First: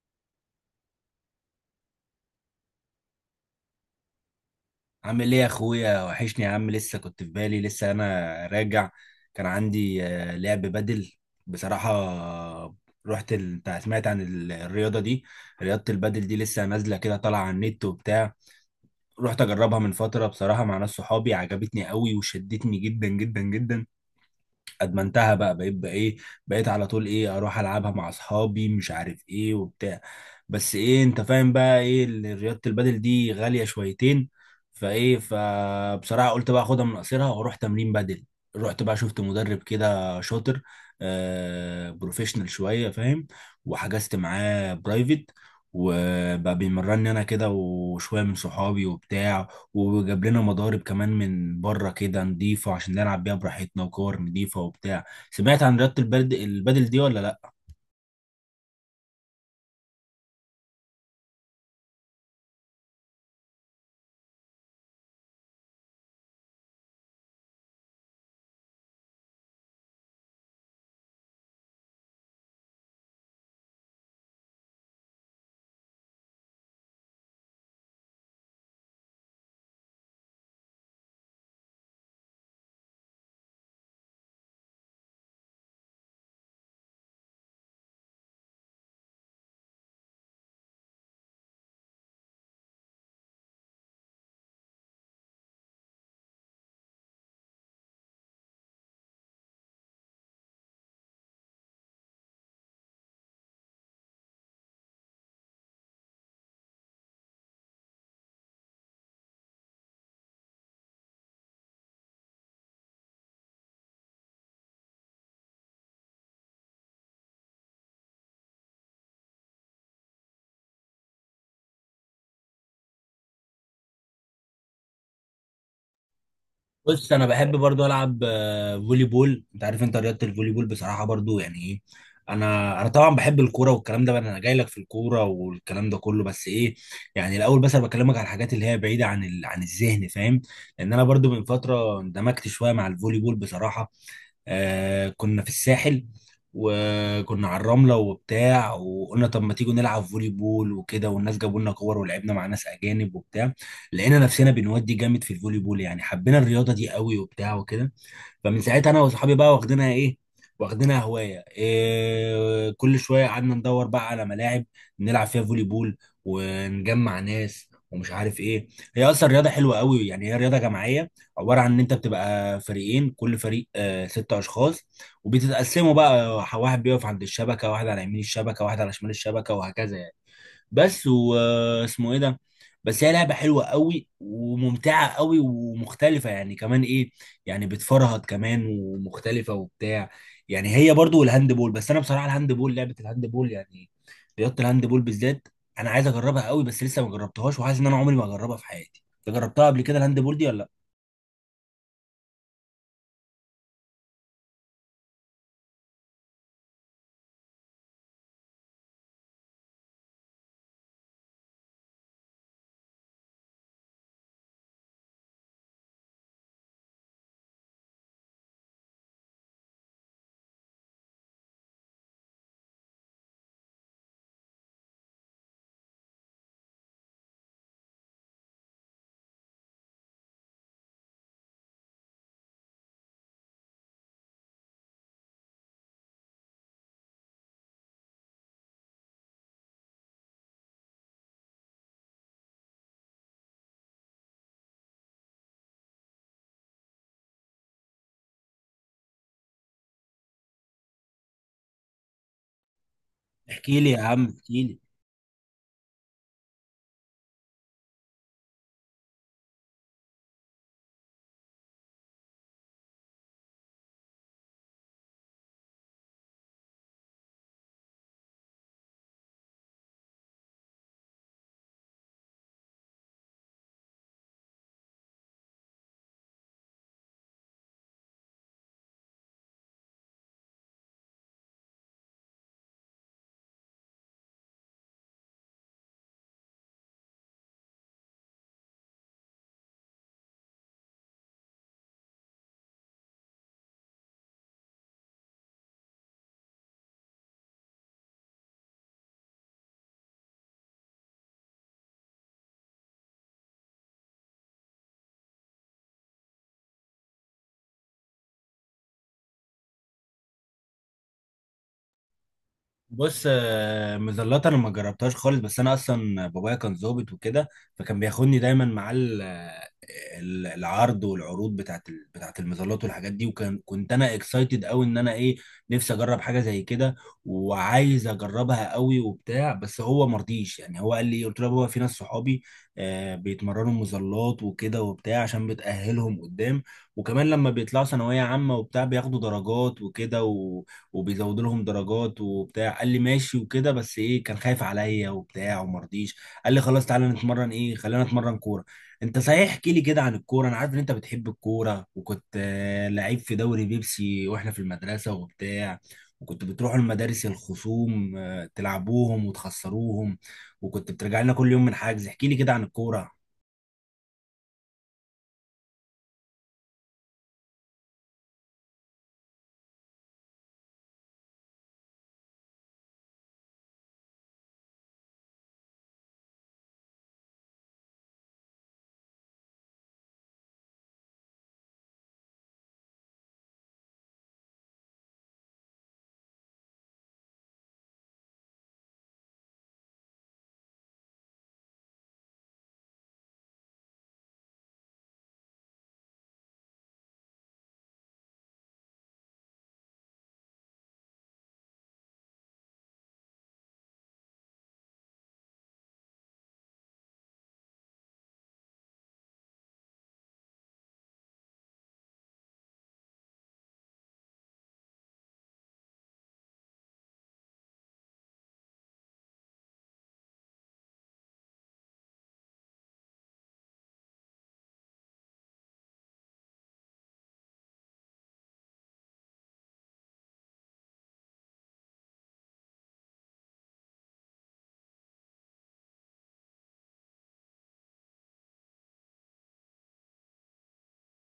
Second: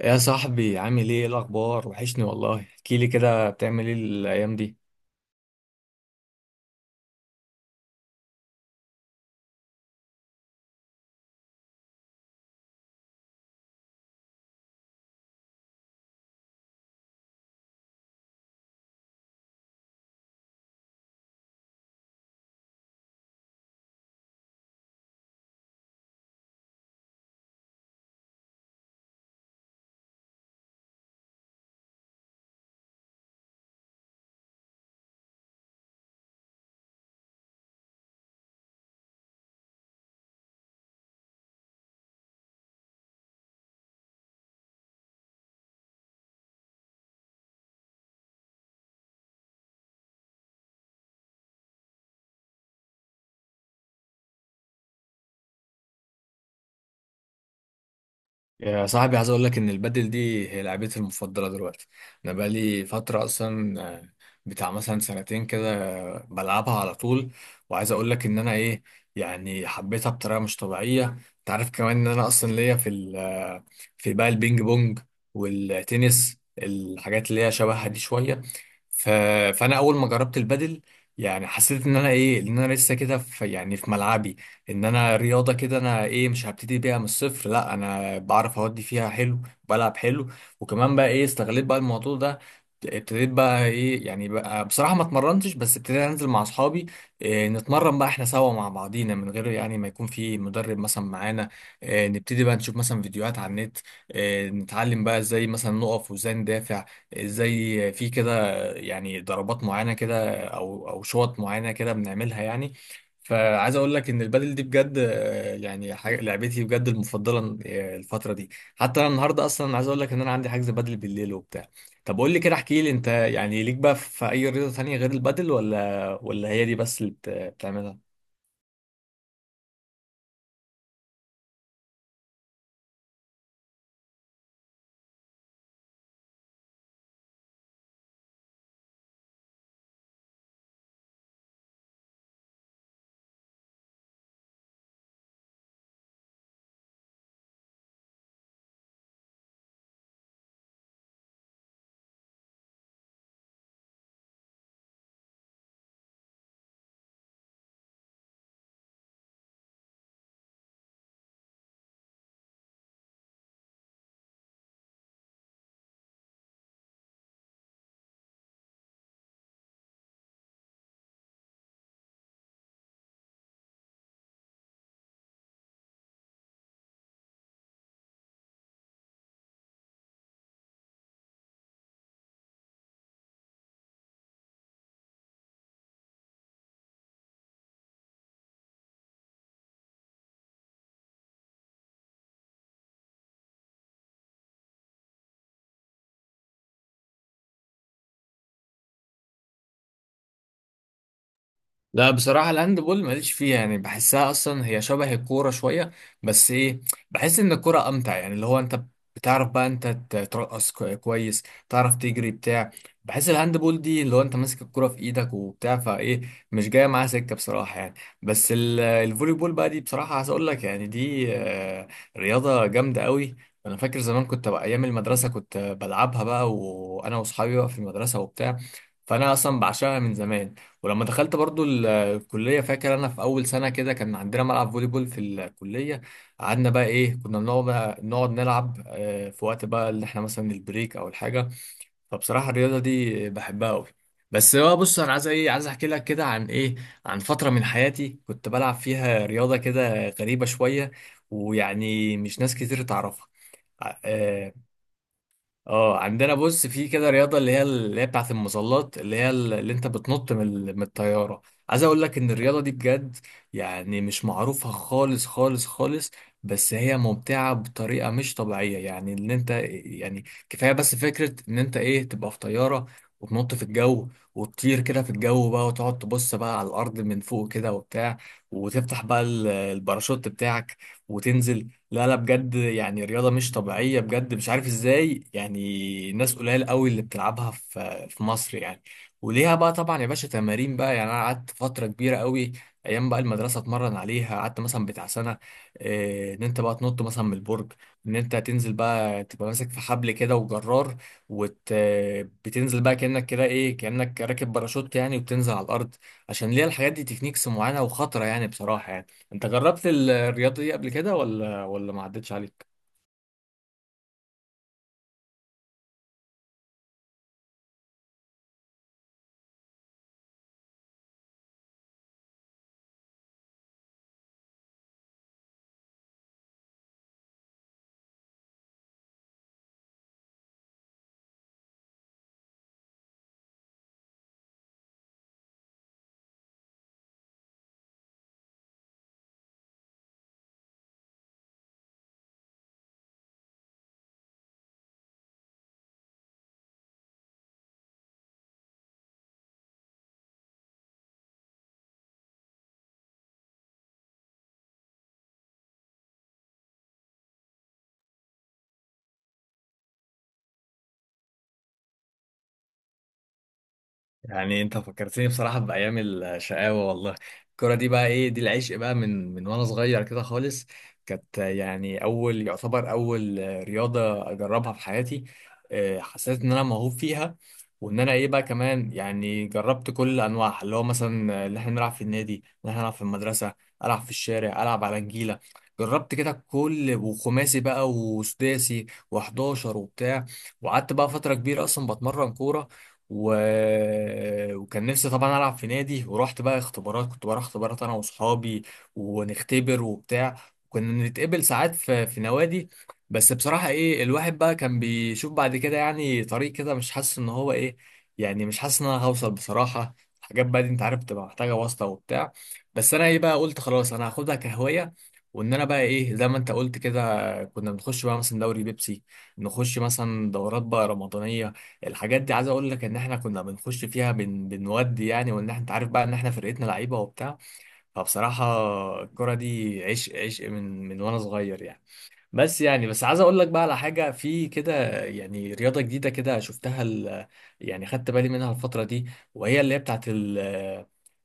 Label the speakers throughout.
Speaker 1: يا صاحبي، عامل ايه؟ إيه الاخبار؟ وحشني والله، احكي لي كده، بتعمل ايه الايام دي؟
Speaker 2: عامل ايه يا اخويا، وحشني يا عم. لسه كنت في بالي، لسه انا راجع. كان عندي لعب بدل بصراحة. انت سمعت عن الرياضة دي؟ رياضة البدل دي لسه نازلة كده، طالعة على النت وبتاع. رحت اجربها من فترة بصراحة مع ناس صحابي، عجبتني قوي وشدتني جدا جدا جدا. ادمنتها بقى، بقيت على طول ايه اروح العبها مع اصحابي مش عارف ايه وبتاع. بس ايه، انت فاهم بقى ايه، رياضة البادل دي غالية شويتين. فايه، فبصراحة قلت بقى اخدها من قصيرها واروح تمرين بادل. رحت بقى شفت مدرب كده شاطر، بروفيشنال شوية، فاهم؟ وحجزت معاه برايفت، وبقى بيمرني انا كده وشوية من صحابي وبتاع، وجاب لنا مضارب كمان من بره كده نضيفه عشان نلعب بيها براحتنا، وكور نضيفه وبتاع. سمعت عن رياضة البدل دي ولا لا؟
Speaker 1: يا صاحبي عايز اقول لك ان البادل دي هي لعبتي المفضله دلوقتي. انا بقالي فتره اصلا بتاع مثلا سنتين كده، بلعبها على طول. وعايز اقول لك ان انا ايه، يعني حبيتها بطريقه مش طبيعيه. انت عارف كمان ان انا اصلا ليا في في بقى البينج بونج والتنس، الحاجات اللي هي شبهها دي شويه. ف... فانا اول ما جربت البادل يعني حسيت ان انا ايه، ان انا لسه كده في يعني في ملعبي. ان انا رياضه كده انا ايه، مش هبتدي بيها من الصفر، لا انا بعرف اودي فيها حلو، بلعب حلو. وكمان بقى ايه استغليت بقى الموضوع ده، ابتديت بقى ايه يعني بقى بصراحه ما اتمرنتش، بس ابتديت انزل مع اصحابي، إيه نتمرن بقى احنا سوا مع بعضينا من غير يعني ما يكون في مدرب مثلا معانا. إيه نبتدي بقى نشوف مثلا فيديوهات على النت، إيه نتعلم بقى ازاي مثلا نقف وازاي ندافع، ازاي في كده يعني ضربات معينه كده او او شوط معينه كده بنعملها يعني. فعايز اقول لك ان البادل دي بجد، يعني حاجة لعبتي بجد المفضله الفتره دي. حتى انا النهارده اصلا عايز اقول لك ان انا عندي حجز بادل بالليل وبتاع. طب قول لي كده، احكي لي انت يعني ليك بقى في اي رياضه تانية غير البادل ولا هي دي بس اللي
Speaker 2: بص، انا بحب برضو
Speaker 1: بتعملها؟
Speaker 2: العب فولي بول. انت عارف، انت رياضة الفولي بول بصراحة برضو يعني ايه. انا طبعا بحب الكوره والكلام ده بقى، انا جاي لك في الكوره والكلام ده كله. بس ايه، يعني الاول بس انا بكلمك على الحاجات اللي هي بعيده عن عن الذهن، فاهم؟ لان انا برضو من فتره اندمجت شويه مع الفولي بول بصراحه. آه، كنا في الساحل، وكنا على الرملة وبتاع، وقلنا طب ما تيجوا نلعب فولي بول وكده، والناس جابوا لنا كور ولعبنا مع ناس أجانب وبتاع. لقينا نفسنا بنودي جامد في الفولي بول، يعني حبينا الرياضة دي قوي وبتاع وكده. فمن ساعتها انا واصحابي بقى واخدينها ايه، واخدينها هوايه، إيه، كل شويه قعدنا ندور بقى على ملاعب نلعب فيها فولي بول، ونجمع ناس ومش عارف ايه. هي اصلا رياضه حلوه قوي، يعني هي رياضه جماعيه، عباره عن ان انت بتبقى فريقين، كل فريق ست اشخاص، وبتتقسموا بقى، واحد بيقف عند الشبكه، واحد على يمين الشبكه، واحد على شمال الشبكه، وهكذا يعني. بس واسمه ايه ده. بس هي لعبة حلوة قوي وممتعة قوي ومختلفة، يعني كمان ايه، يعني بتفرهد كمان ومختلفة وبتاع. يعني هي برضو والهاند بول، بس انا بصراحة الهاند بول، لعبة الهاند بول يعني، رياضة الهاند بول بالذات، انا عايز اجربها قوي بس لسه ما جربتهاش، وحاسس ان انا عمري ما اجربها في حياتي. انت جربتها قبل كده الهاند بول دي ولا لا؟
Speaker 1: لا بصراحة الهاند بول ماليش فيها، يعني بحسها أصلا هي شبه الكورة شوية. بس إيه، بحس إن الكورة أمتع يعني، اللي هو أنت بتعرف بقى أنت ترقص كويس، تعرف تجري بتاع. بحس الهاند بول دي اللي هو أنت ماسك الكورة في إيدك وبتاع فإيه، مش جاية معاها سكة بصراحة يعني. بس الفولي بول بقى دي بصراحة عايز أقول لك يعني دي رياضة جامدة قوي. أنا فاكر زمان كنت بقى أيام المدرسة كنت بلعبها بقى وأنا وأصحابي بقى في المدرسة وبتاع. فأنا أصلا بعشقها من زمان. ولما دخلت برضو الكلية، فاكر أنا في أول سنة كده كان عندنا ملعب فولي بول في الكلية. قعدنا بقى إيه، كنا بنقعد بقى نقعد نلعب، في وقت بقى اللي إحنا مثلا البريك أو الحاجة. فبصراحة الرياضة دي بحبها أوي. بس بقى بص أنا عايز إيه، عايز أحكي لك كده عن إيه، عن فترة من حياتي كنت بلعب فيها رياضة كده غريبة شوية ويعني مش ناس كتير تعرفها.
Speaker 2: احكي لي يا عم،
Speaker 1: آه،
Speaker 2: احكي لي.
Speaker 1: اه عندنا بص في كده رياضه اللي هي اللي هي بتاعه المظلات، اللي هي اللي انت بتنط من من الطياره. عايز اقول لك ان الرياضه دي بجد يعني مش معروفه خالص خالص خالص. بس هي ممتعه بطريقه مش طبيعيه، يعني ان انت يعني كفايه بس فكره ان انت ايه تبقى في طياره، وتنط في الجو، وتطير كده في الجو بقى وتقعد تبص بقى على الارض من فوق كده وبتاع، وتفتح بقى الباراشوت بتاعك وتنزل. لا لا بجد يعني رياضة مش طبيعية بجد، مش عارف ازاي يعني ناس قليل قوي اللي بتلعبها في مصر يعني. وليها بقى طبعا يا باشا تمارين بقى، يعني انا قعدت فترة كبيرة قوي ايام بقى المدرسة اتمرن عليها، قعدت مثلا بتاع سنة. إيه، ان انت بقى تنط مثلا من البرج، ان انت تنزل بقى تبقى ماسك في حبل كده وجرار، وت بتنزل بقى كأنك كده ايه، كأنك راكب باراشوت يعني وبتنزل على الارض. عشان ليها الحاجات دي تكنيكس معينة وخطرة يعني بصراحة يعني. انت جربت الرياضه دي قبل كده ولا ما عدتش عليك؟
Speaker 2: بص، مزلات انا ما جربتهاش خالص. بس انا اصلا بابايا كان ظابط وكده، فكان بياخدني دايما مع العرض والعروض بتاعت المظلات والحاجات دي. وكان كنت انا اكسايتد قوي، ان انا ايه، نفسي اجرب حاجه زي كده، وعايز اجربها قوي وبتاع، بس هو مرضيش. يعني هو قال لي، قلت له: يا بابا، في ناس صحابي بيتمرنوا مظلات وكده وبتاع، عشان بتأهلهم قدام، وكمان لما بيطلعوا ثانويه عامه وبتاع بياخدوا درجات وكده، وبيزودوا لهم درجات وبتاع. قال لي ماشي وكده، بس ايه، كان خايف عليا وبتاع وما رضيش. قال لي: خلاص تعالى نتمرن ايه، خلينا نتمرن كوره. انت صحيح، احكي لي كده عن الكوره. انا عارف ان انت بتحب الكوره، وكنت لعيب في دوري بيبسي واحنا في المدرسه وبتاع، وكنت بتروحوا المدارس الخصوم تلعبوهم وتخسروهم، وكنت بترجع لنا كل يوم من حجز. احكي لي كده عن الكوره.
Speaker 1: يعني انت فكرتني بصراحة بأيام الشقاوة والله. الكرة دي بقى ايه، دي العشق بقى من وانا صغير كده خالص. كانت يعني اول، يعتبر اول رياضة اجربها في حياتي. اه، حسيت ان انا موهوب فيها، وان انا ايه بقى كمان يعني جربت كل انواعها، اللي هو مثلا اللي احنا نلعب في النادي، اللي احنا نلعب في المدرسة، العب في الشارع، العب على نجيلة. جربت كده كل، وخماسي بقى وسداسي و11 وبتاع. وقعدت بقى فترة كبيرة اصلا بتمرن كورة، و... وكان نفسي طبعا العب في نادي، ورحت بقى اختبارات، كنت بروح اختبارات انا واصحابي ونختبر وبتاع. كنا نتقبل ساعات في نوادي. بس بصراحة ايه، الواحد بقى كان بيشوف بعد كده يعني طريق كده مش حاسس ان هو ايه، يعني مش حاسس ان انا هوصل بصراحة. حاجات بقى دي انت عارف تبقى محتاجة واسطة وبتاع. بس انا ايه بقى قلت خلاص، انا هاخدها كهواية. وان انا بقى ايه زي ما انت قلت كده، كنا بنخش بقى مثلا دوري بيبسي، نخش مثلا دورات بقى رمضانية. الحاجات دي عايز اقول لك ان احنا كنا بنخش فيها، بنودي يعني، وان احنا انت عارف بقى ان احنا فرقتنا لعيبه وبتاع. فبصراحه الكره دي عشق، عشق من وانا صغير يعني. بس يعني بس عايز اقول لك بقى على حاجه في كده، يعني رياضه جديده كده شفتها، يعني خدت بالي منها الفتره دي. وهي اللي هي بتاعت ال...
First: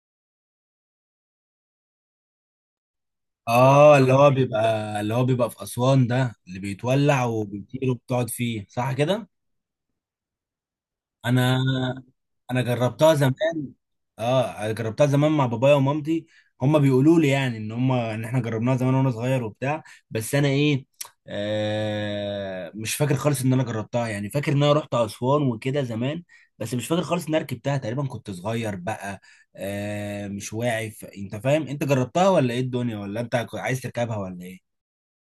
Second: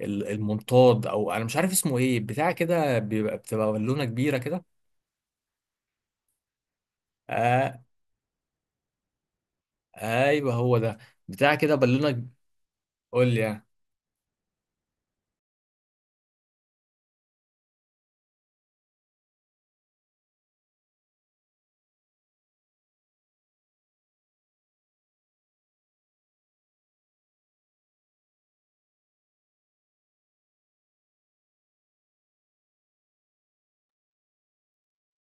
Speaker 1: ال- المنطاد او انا مش عارف اسمه ايه، بتاع كده بيبقى بتبقى
Speaker 2: اه،
Speaker 1: بالونه
Speaker 2: اللي هو
Speaker 1: كبيره
Speaker 2: بيبقى
Speaker 1: كده.
Speaker 2: اللي هو بيبقى في اسوان ده، اللي بيتولع
Speaker 1: آه...
Speaker 2: وبيطير وبتقعد فيه، صح كده؟
Speaker 1: ايوه هو ده، بتاع
Speaker 2: انا
Speaker 1: كده بالونه.
Speaker 2: انا جربتها
Speaker 1: قول لي يعني.
Speaker 2: زمان. اه، جربتها زمان مع بابايا ومامتي، هما بيقولوا لي يعني ان هما، ان احنا جربناها زمان وانا صغير وبتاع. بس انا ايه، مش فاكر خالص ان انا جربتها. يعني فاكر ان انا رحت اسوان وكده زمان، بس مش فاكر خالص ان انا ركبتها، تقريبا كنت صغير بقى، مش واعي. انت فاهم، انت جربتها ولا ايه الدنيا، ولا انت عايز تركبها، ولا ايه؟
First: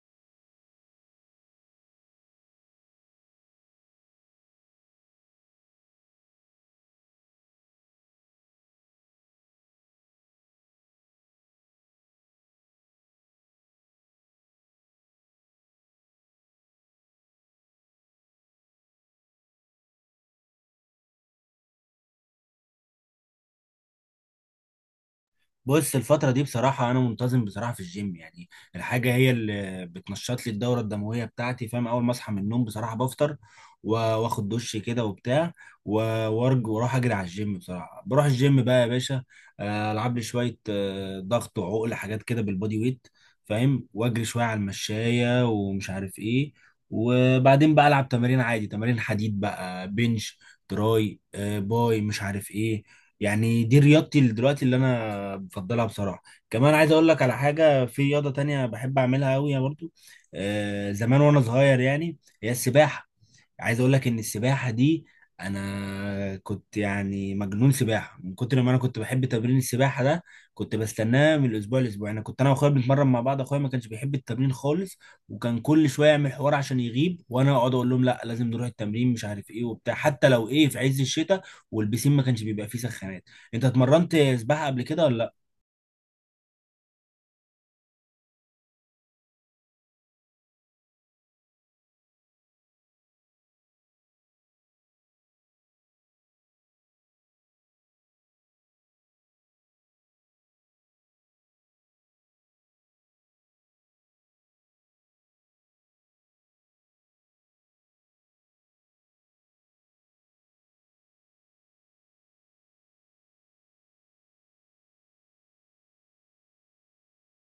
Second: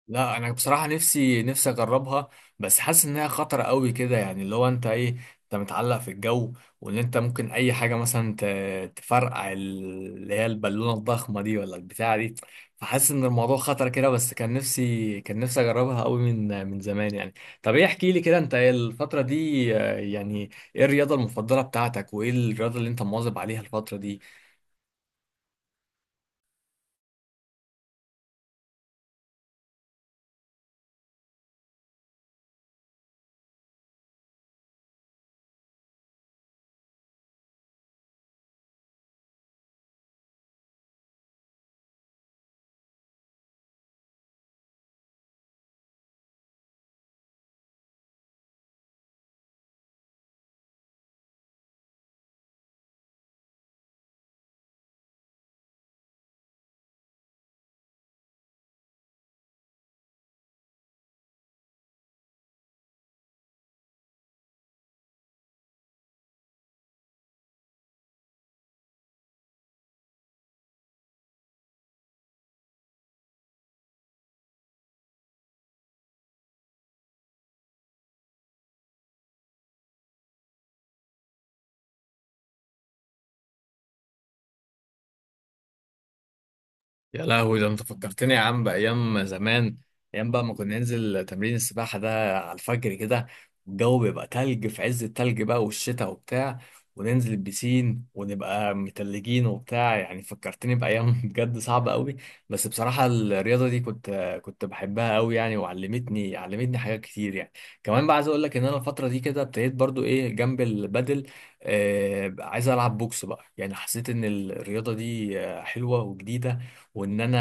Speaker 1: لا انا بصراحه نفسي نفسي اجربها، بس حاسس انها خطره قوي كده يعني، اللي هو انت ايه، انت متعلق في الجو، وان انت ممكن اي حاجه مثلا تفرقع اللي هي البالونه الضخمه دي ولا البتاعه دي. فحاسس ان الموضوع خطر كده، بس كان نفسي كان نفسي اجربها قوي من زمان يعني. طب ايه، احكي لي كده انت إيه الفتره دي، يعني ايه الرياضه المفضله بتاعتك وايه الرياضه اللي انت مواظب عليها الفتره دي؟
Speaker 2: بص، الفترة دي بصراحة أنا منتظم بصراحة في الجيم يعني. الحاجة هي اللي بتنشط لي الدورة الدموية بتاعتي، فاهم؟ أول ما أصحى من النوم بصراحة بفطر، و- وآخد دش كده وبتاع، و- وأرج وأروح أجري على الجيم. بصراحة بروح الجيم بقى يا باشا، ألعب لي شوية ضغط وعقل حاجات كده بالبودي ويت، فاهم؟ وأجري شوية على المشاية ومش عارف إيه. وبعدين بقى ألعب تمارين عادي، تمارين حديد بقى، بنش، تراي، باي، مش عارف إيه. يعني دي رياضتي دلوقتي اللي انا بفضلها بصراحة. كمان عايز اقول لك على حاجة، في رياضة تانية بحب اعملها قوي برضو، زمان وانا صغير يعني، هي السباحة. عايز اقول لك ان السباحة دي، انا كنت يعني مجنون سباحة، من كتر ما انا كنت بحب تمرين السباحة ده كنت بستناه من الاسبوع لاسبوع. انا كنت انا واخويا بنتمرن مع بعض، اخويا ما كانش بيحب التمرين خالص، وكان كل شوية يعمل حوار عشان يغيب، وانا اقعد اقول لهم لا لازم نروح التمرين مش عارف ايه وبتاع، حتى لو ايه في عز الشتاء، والبسين ما كانش بيبقى فيه سخانات. انت اتمرنت سباحة قبل كده ولا؟
Speaker 1: يا لهوي، ده انت فكرتني يا عم بايام زمان. ايام بقى ما كنا ننزل تمرين السباحه ده على الفجر كده، الجو بيبقى تلج في عز التلج بقى والشتاء وبتاع، وننزل البسين ونبقى متلجين وبتاع، يعني فكرتني بايام بجد صعبه قوي. بس بصراحه الرياضه دي كنت، كنت بحبها قوي يعني، وعلمتني، علمتني حاجات كتير يعني. كمان بقى عايز اقول لك ان انا الفتره دي كده ابتديت برضو ايه جنب البادل، عايز العب بوكس بقى يعني. حسيت ان الرياضه دي حلوه وجديده، وان انا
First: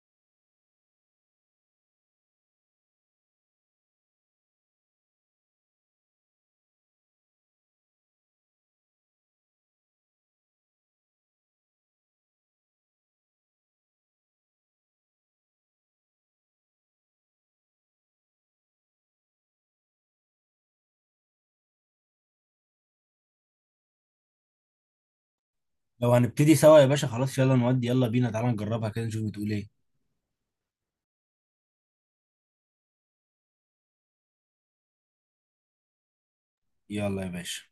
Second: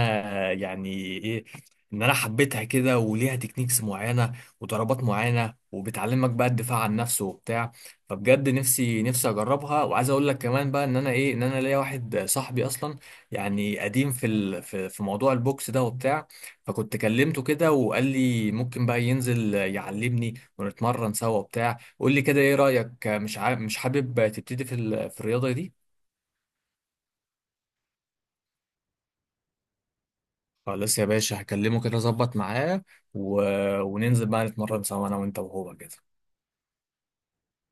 Speaker 1: يعني ايه، ان انا حبيتها كده، وليها تكنيكس معينه وضربات معينه، وبتعلمك بقى الدفاع عن نفسه وبتاع. فبجد نفسي نفسي اجربها. وعايز اقول لك كمان بقى ان انا ايه، ان انا ليا واحد صاحبي اصلا يعني قديم في في موضوع البوكس ده وبتاع. فكنت كلمته كده وقال لي ممكن بقى ينزل يعلمني ونتمرن سوا وبتاع. قول لي كده ايه رايك، مش حابب تبتدي في الرياضه دي؟
Speaker 2: لو هنبتدي سوا يا باشا، خلاص يلا نودي، يلا بينا تعالى نجربها كده نشوف بتقول ايه.
Speaker 1: خلاص يا باشا، هكلمه كده اظبط معاه و... وننزل بقى نتمرن سوا انا وانت وهو كده.
Speaker 2: يلا يا باشا.